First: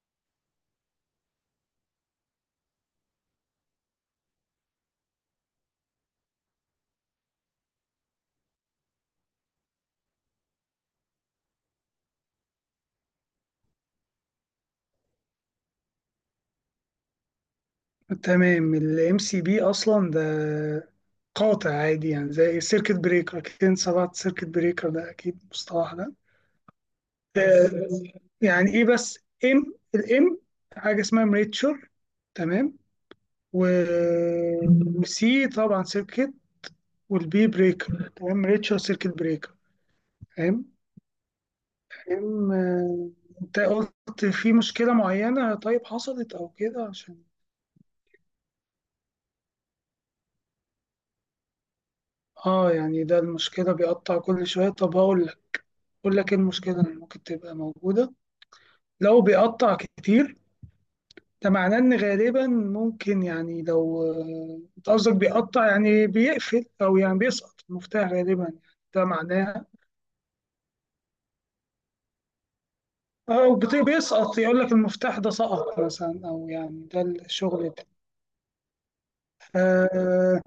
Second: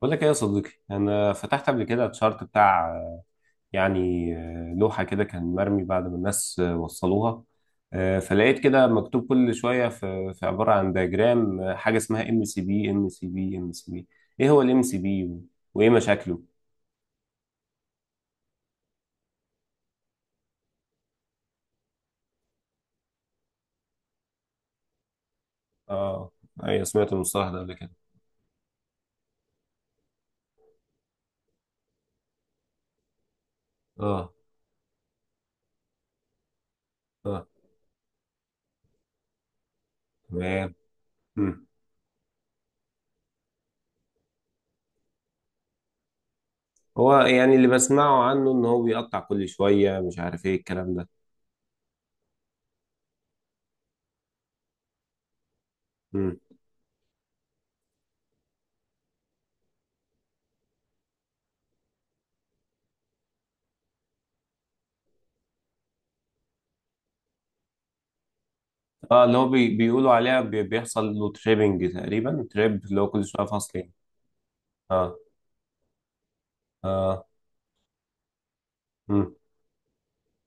بقول لك ايه يا صديقي انا فتحت قبل كده الشارت بتاع لوحه كده كان مرمي بعد ما الناس وصلوها فلقيت كده مكتوب كل شويه في عباره عن دياجرام حاجه اسمها ام سي بي. ايه هو الام سي بي وايه مشاكله؟ تمام. الام سي بي اصلا ده قاطع عادي، يعني زي السيركت بريكر. اكيد انت سمعت سيركت بريكر ده، اكيد المصطلح ده. اه، ايوه سمعت المصطلح ده آه، قبل كده. يعني ايه بس؟ الام حاجه اسمها مريتشر، تمام، اه. وسي طبعا سيركت، اه، والبي بريكر، تمام، مريتشر سيركت بريكر، فاهم؟ تمام. مم. ام آه، انت قلت في مشكله معينه، طيب حصلت او كده هو عشان؟ يعني اللي بسمعه عنه ان هو بيقطع كل شويه، مش عارف ايه الكلام ده. اه، يعني ده المشكله بيقطع كل شويه. طب هقول لك، بقول لك ايه المشكلة اللي ممكن تبقى موجودة. لو بيقطع كتير، ده معناه ان غالبا ممكن، يعني لو انت قصدك بيقطع، يعني بيقفل، او يعني بيسقط المفتاح غالبا، يعني ده اه، اللي هو معناها. بيقولوا عليها بيحصل له تريبنج تقريبا، تريب اللي هو كل شويه او فصل يعني. بيسقط، يقول لك اه. المفتاح ده سقط مثلا، او يعني ده اه. الشغل ده. مم. آه،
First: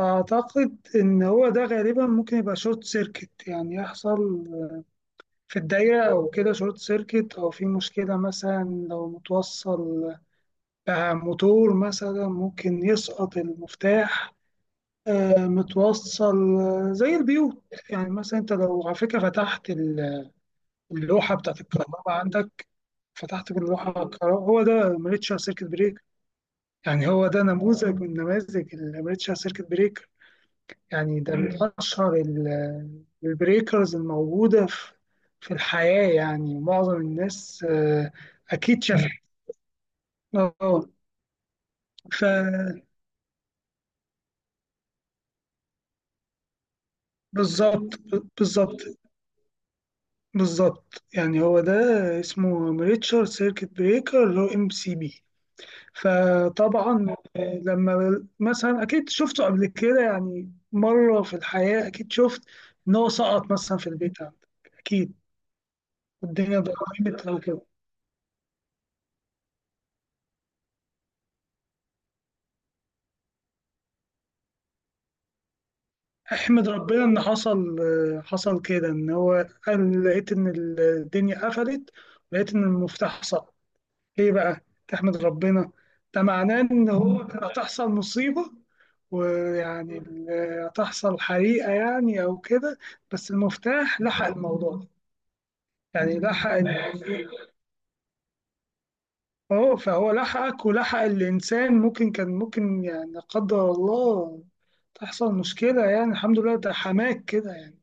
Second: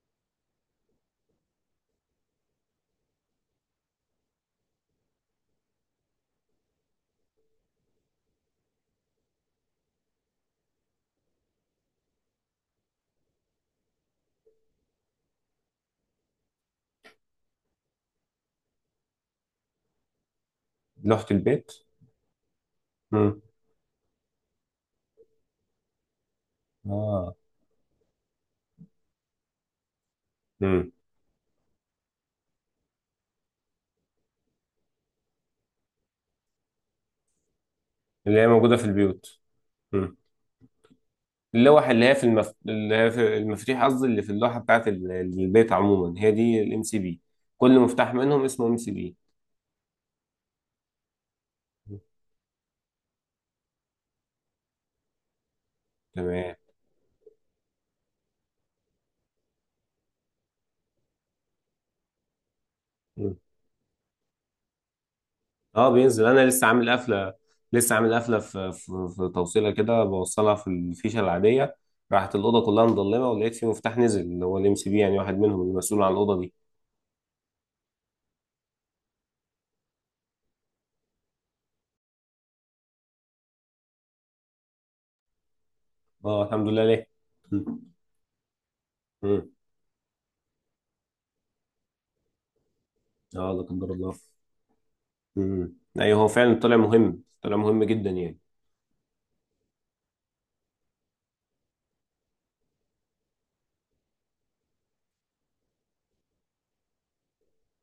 اعتقد ان هو ده غالبا ممكن يبقى شورت سيركت، يعني يحصل في الدايرة او كده شورت سيركت، او في مشكلة مثلا لو متوصل بقى موتور مثلا ممكن يسقط المفتاح. متوصل زي البيوت. يعني مثلا انت لو على فكره فتحت لوحة اللوحه بتاعت البيت. الكهرباء عندك، مم. فتحت اللوحه الكهرباء، هو ده امريتشر سيركت بريك. يعني هو اه. ده نموذج من نماذج الامريتشر سيركت بريك. مم. يعني ده من اشهر البريكرز الموجوده في في الحياه، يعني معظم الناس اللي هي موجودة اكيد في شافها. البيوت. مم. اه، اللي هي في اللي هي في المفاتيح، قصدي اللي في اللوحة بتاعت البيت عموما، هي دي الام سي بي. كل فبالظبط. مفتاح منهم اسمه ام بالظبط سي بي. بالظبط يعني هو ده اسمه ريتشارد سيركت بريكر، اللي هو ام سي بي. تمام. فطبعا لما مثلا اكيد شفته قبل كده، يعني مره في الحياه اكيد شفت ان هو سقط مثلا في البيت عندك اكيد، اه بينزل. انا والدنيا لسه عامل ضربت قفله، او كده. لسه عامل قفله في توصيله كده، بوصلها في الفيشه العاديه. راحت الاوضه كلها مضلمه، ولقيت في مفتاح نزل اللي هو الام سي بي يعني، واحد منهم المسؤول عن الاوضه دي. احمد ربنا ان حصل حصل كده، ان هو قال لقيت ان الدنيا قفلت ولقيت ان المفتاح سقط. ليه بقى تحمد ربنا؟ ده اه معناه الحمد لله. ان ليه؟ هو كانت هتحصل مم. مصيبه، مم. ويعني هتحصل حريقة يعني أو كده، بس اه لا قدر المفتاح الله. لحق الموضوع ده. مم. ايوه يعني هو لحق فعلا طلع مهم، طلع مهم جدا يعني. أهو، فهو لحقك، ولحق الإنسان ممكن كان، ممكن يعني لا قدر الله تحصل مشكلة، يعني الحمد لله ده حماك كده يعني.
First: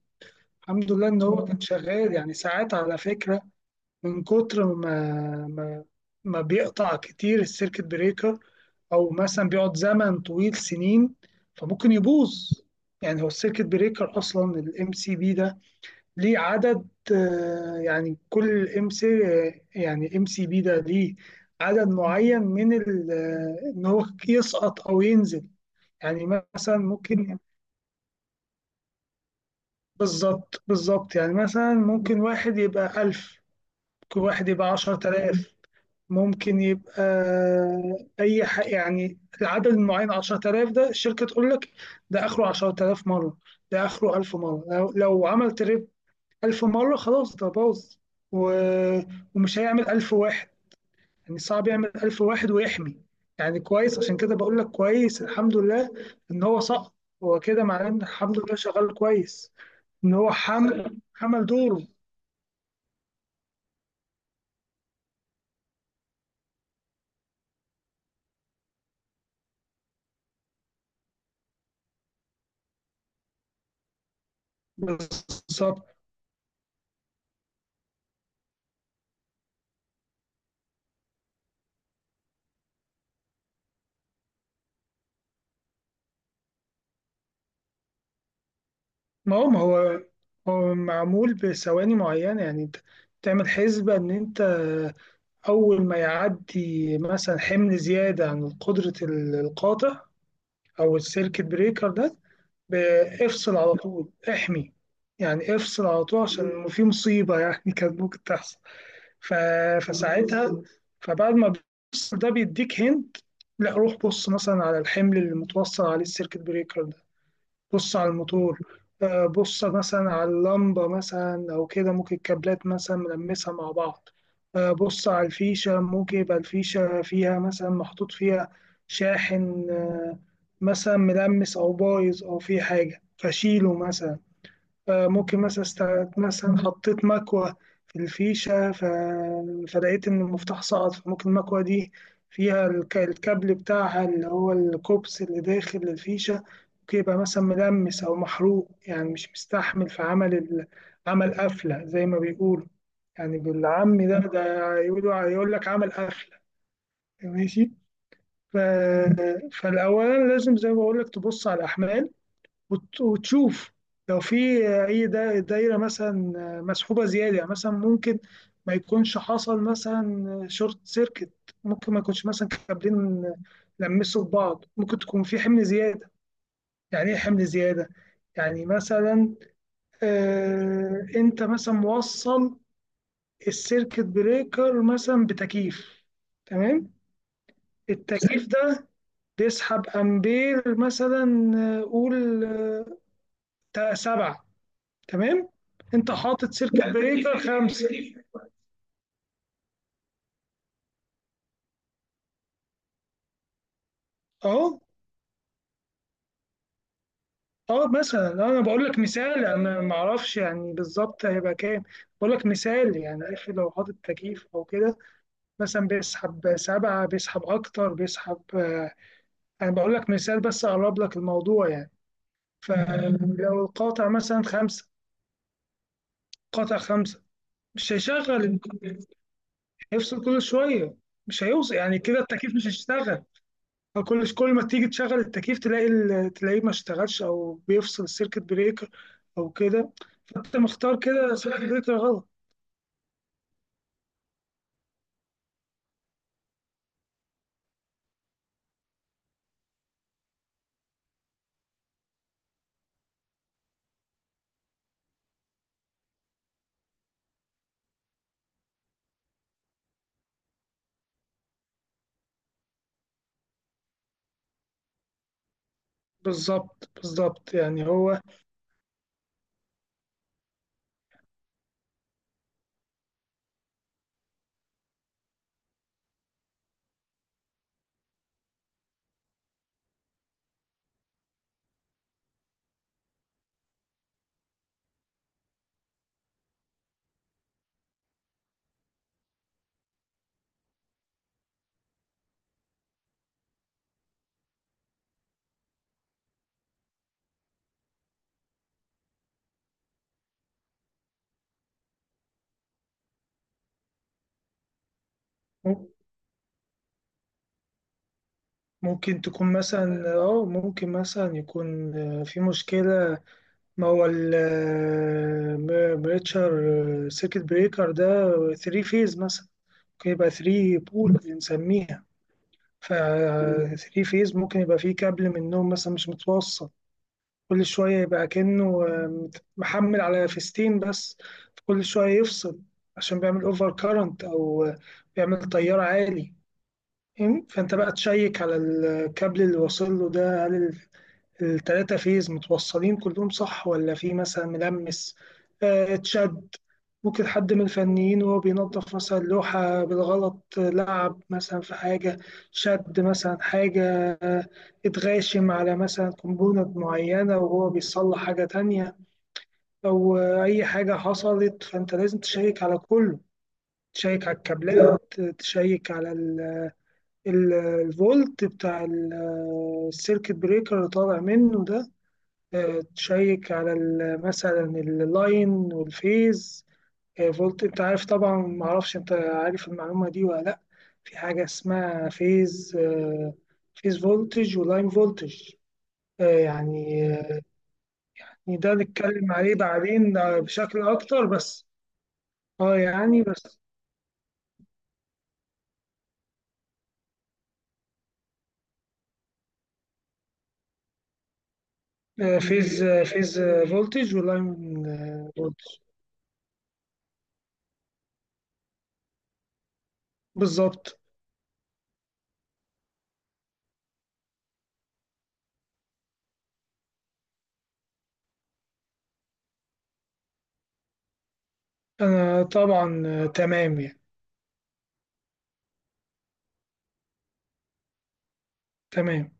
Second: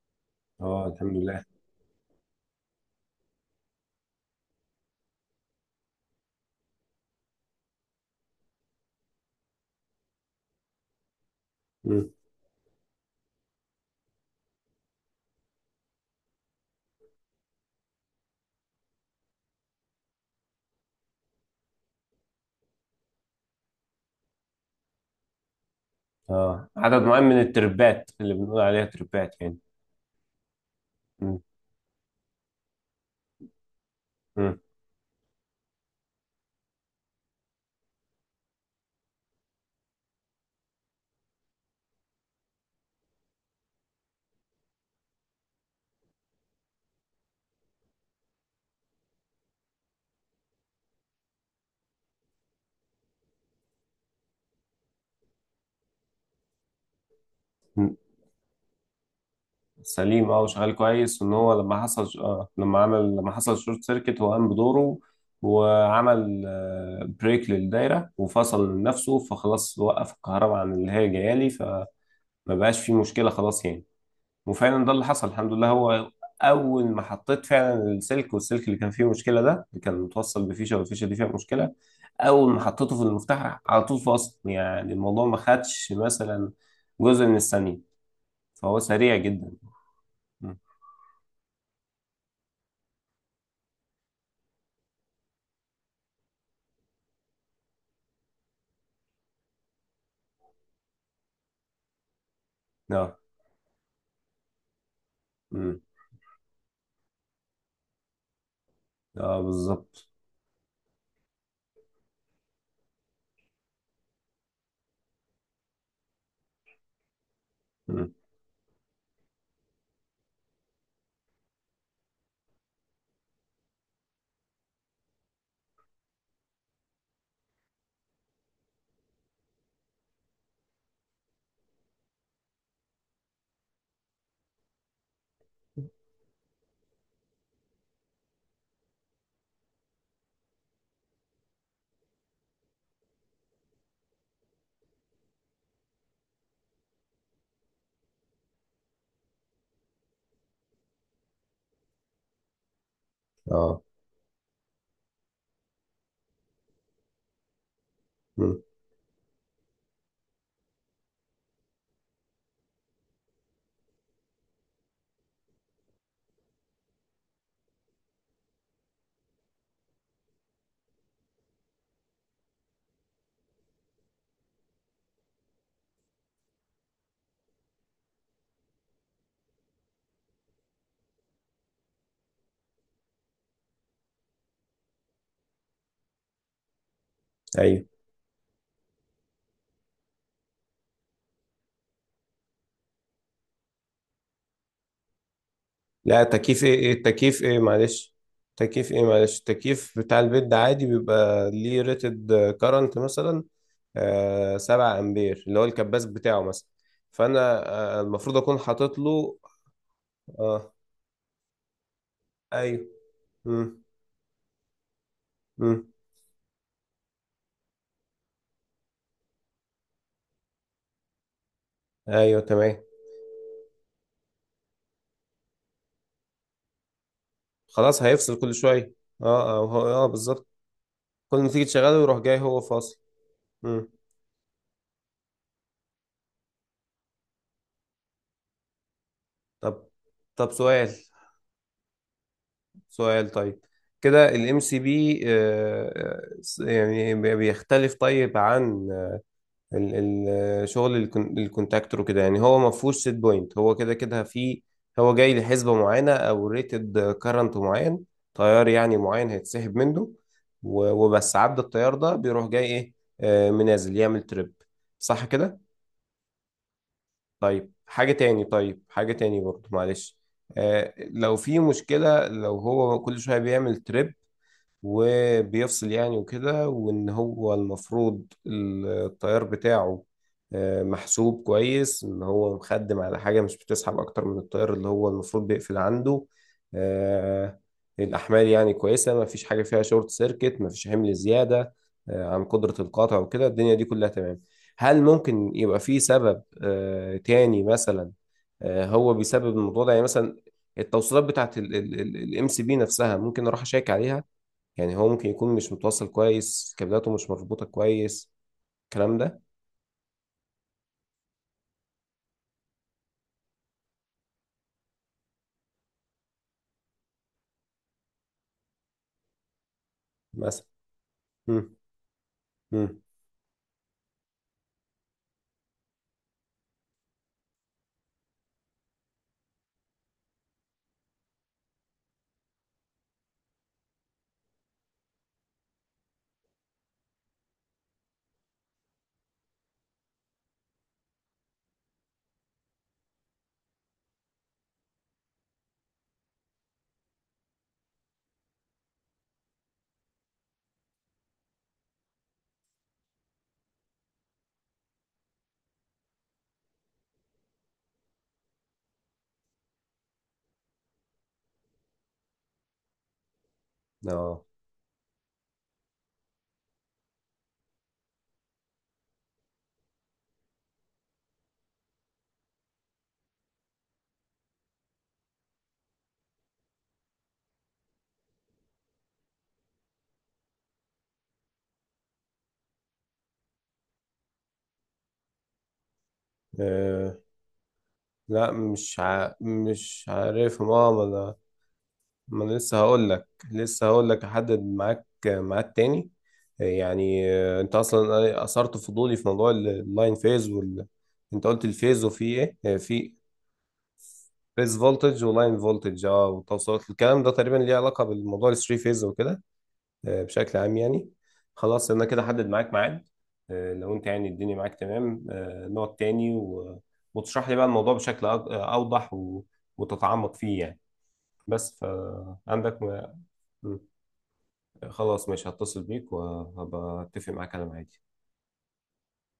اه الحمد لله الحمد إن لله. هو كان شغال. يعني ساعات على فكرة، من كتر ما ما بيقطع كتير السيركت بريكر، أو مثلا بيقعد زمن طويل سنين، فممكن مم. يبوظ. يعني هو السيركت بريكر أصلا، الام سي بي ده، ليه عدد، يعني كل ام سي يعني ام سي بي ده ليه عدد معين من ان هو يسقط او ينزل، يعني اه، مثلا عدد معين ممكن، من التربات، اللي بنقول عليها تربات يعني. بالظبط، يعني مم. مثلا ممكن واحد يبقى 1000، ممكن واحد يبقى 10,000، ممكن يبقى اي حق، يعني العدد المعين 10,000 ده الشركة تقول لك ده اخره 10,000 مرة، ده اخره 1000 مرة. لو, لو عملت 1000 مرة خلاص ده باظ و... ومش هيعمل 1000 واحد، يعني صعب يعمل 1000 واحد ويحمي. يعني كويس، عشان كده بقول لك كويس، الحمد لله إن هو سقط. هو كده معناه مم. إن الحمد لله شغال كويس، إن سليم. هو اه وشغال كويس. وان حمل هو لما دوره. حصل آه، لما حصل شورت سيركت، هو قام بدوره وعمل بريك للدايره وفصل من نفسه، فخلاص وقف الكهرباء عن اللي هي جايه لي، فما بقاش في مشكله خلاص يعني. وفعلا ده اللي حصل الحمد لله. بالظبط. هو اول ما حطيت فعلا السلك، والسلك اللي كان فيه مشكله ده اللي كان متوصل بفيشه والفيشه دي فيها مشكله، اول ما حطيته في المفتاح على طول فصل، يعني الموضوع ما خدش مثلا جزء من الثانيه. فهو سريع ما جدا. هو ما هو م. هو معمول بثواني معينة، يعني أنت تعمل حسبة إن أنت أول ما يعدي مثلا حمل زيادة عن قدرة القاطع أو السيركت بريكر ده، ب- اه. افصل على طول احمي. يعني م. افصل على طول، عشان في مصيبة يعني كانت ممكن تحصل. ف... اه بالظبط. فساعتها، فبعد ما بتفصل، ده بيديك هنت، لا روح بص مثلا على الحمل اللي متوصل عليه السيركت بريكر. بص على مم. الموتور، بص مثلا على اللمبة مثلا أو كده، ممكن الكابلات مثلا ملمسها مع بعض. بص على الفيشة، ممكن يبقى الفيشة فيها مثلا محطوط فيها شاحن مثلا ملمس أو بايظ، أو في حاجة فشيله مثلا. ممكن مثلا مثلا حطيت مكوة في الفيشة، فلقيت إن المفتاح سقط، فممكن المكوة دي فيها الكابل بتاعها اللي هو الكوبس اللي داخل الفيشة، ممكن يبقى مثلا ملمس أو محروق، يعني مش مستحمل، في عمل عمل قفلة زي ما بيقولوا. يعني اه. بالعام ده يقولوا يقول لك عمل قفلة، ماشي. ف... مم. فالأول لازم زي ما بقول لك تبص على الأحمال، وتشوف لو في اي دايره مثلا مسحوبه زياده. يعني مثلا ممكن ما يكونش حصل مثلا شورت سيركت، ممكن ما يكونش مثلا كابلين لمسوا في بعض، ممكن تكون في حمل زياده. يعني ايه حمل زياده؟ يعني مثلا، آه، انت مثلا موصل السيركت بريكر مثلا بتكييف، تمام. ايوه، التكييف ده بيسحب امبير مثلا، قول 7، تمام. انت لا. حاطط تكييف ايه سيركت ايه بريكر التكييف ايه؟ 5، معلش، تكييف ايه معلش؟ التكييف بتاع البيت ده عادي بيبقى ليه ريتد كارنت، مثلا آه اهو. 7 امبير، اللي هو الكباس بتاعه مثلا. فانا اه آه مثلا، المفروض اكون انا بقول حاطط لك له. مثال، انا ما اعرفش اه. يعني بالظبط هيبقى كام، بقول لك ايوه. مثال يعني اخر. لو مم. حاطط تكييف او كده مم. مثلا بيسحب 7، بيسحب اكتر، بيسحب انا بقول لك مثال بس اقرب لك الموضوع يعني. ايوه تمام. فلو القاطع مثلا 5، قاطع 5، مش خلاص هيفصل كل هيشغل، شويه. اه. هيفصل كل بالظبط. شوية، كل مش ما تيجي هيوصل، يعني تشغله يروح كده جاي التكييف هو مش فاصل. هيشتغل. مم. كل ما تيجي تشغل التكييف تلاقي تلاقيه ما اشتغلش او بيفصل السيركت بريكر او طب كده. طب فانت سؤال، مختار كده سيركت بريكر غلط. سؤال طيب، كده الام سي بي يعني بيختلف طيب عن ال- شغل الكونتاكتور وكده؟ يعني هو ما فيهوش سيت بوينت، هو كده كده في، هو جاي لحسبة معينة او ريتد كارنت معين، تيار يعني معين هيتسحب منه، وبس عدى التيار ده بيروح جاي ايه منازل، يعمل تريب. صح كده؟ بالظبط، طيب يعني حاجة هو تاني، طيب حاجة تاني برضه معلش، لو في مشكلة، لو هو كل شوية بيعمل تريب وبيفصل يعني وكده، وان هو المفروض التيار بتاعه محسوب كويس، ان هو مخدم على حاجة مش بتسحب اكتر من التيار اللي هو المفروض بيقفل عنده، آه، الاحمال يعني كويسة، ما فيش حاجة فيها شورت سيركت، ما فيش حمل زيادة عن قدرة القاطع وكده، الدنيا دي كلها تمام. هل ممكن يبقى في سبب تاني مثلا هو بيسبب الموضوع ده؟ يعني مثلا التوصيلات بتاعت الام سي بي نفسها ممكن اروح اشيك عليها؟ يعني هو ممكن يكون مش م- متوصل كويس، كابلاته مش مربوطة كويس الكلام ممكن ده، تكون مثلا، اه ممكن مثلا يكون في مشكلة. ما هو البريتشر سيركت بريكر ده 3 فيز مثلا، ممكن يبقى مثلا. 3 بول مم. بنسميها. ف مم. 3 فيز، ممكن يبقى فيه كابل منهم مثلا مش متوصل، كل شوية يبقى كأنه محمل على فيستين بس، كل شوية يفصل عشان بيعمل اوفر كارنت أو بيعمل تيار عالي. فاهم؟ فأنت بقى تشيك على الكابل اللي واصل له ده، هل ال3 فيز متوصلين كلهم صح، ولا في مثلا ملمس اتشد؟ ممكن حد من الفنيين وهو بينظف مثلا لوحة بالغلط لعب مثلا في حاجة، شد مثلا حاجة، آه، اتغاشم على مثلا كومبوننت معينة وهو بيصلح حاجة تانية، أو أي حاجة حصلت. فأنت لازم تشيك على كله، تشيك على اه. الكابلات، تشيك على الفولت بتاع السيركت بريكر اللي طالع منه ده. تشيك على مثلا اللاين والفيز فولت. انت عارف طبعا، ما اعرفش انت عارف المعلومه دي ولا لا، في حاجه اسمها فيز فيز فولتج ولاين فولتج. آه، يعني آه، آه، لا يعني ده مش نتكلم عليه مش بعدين عارف يا بشكل ماما اكتر انا. بس. ما أنا اه لسه هقول يعني لك، بس لسه هقول لك احدد معاك ميعاد تاني. انت اصلا اثرت فضولي في موضوع اللاين فيز انت قلت الفيز وفي ايه؟ في فيز فولتج ولاين فيز فولتج ولاين فولتج. فولتج. اه والتوصيلات الكلام ده تقريبا ليه علاقة بالموضوع الثري فيز وكده بشكل عام بالظبط. يعني. خلاص انا كده حدد معاك ميعاد، لو انت يعني الدنيا معاك تمام نقعد تاني و... وتشرح لي بقى الموضوع بشكل اوضح و... وتتعمق فيه يعني. بس انا فعندك طبعا م. تمام يعني، خلاص ماشي، هتصل بيك وهبقى اتفق معاك على ميعادي. تمام.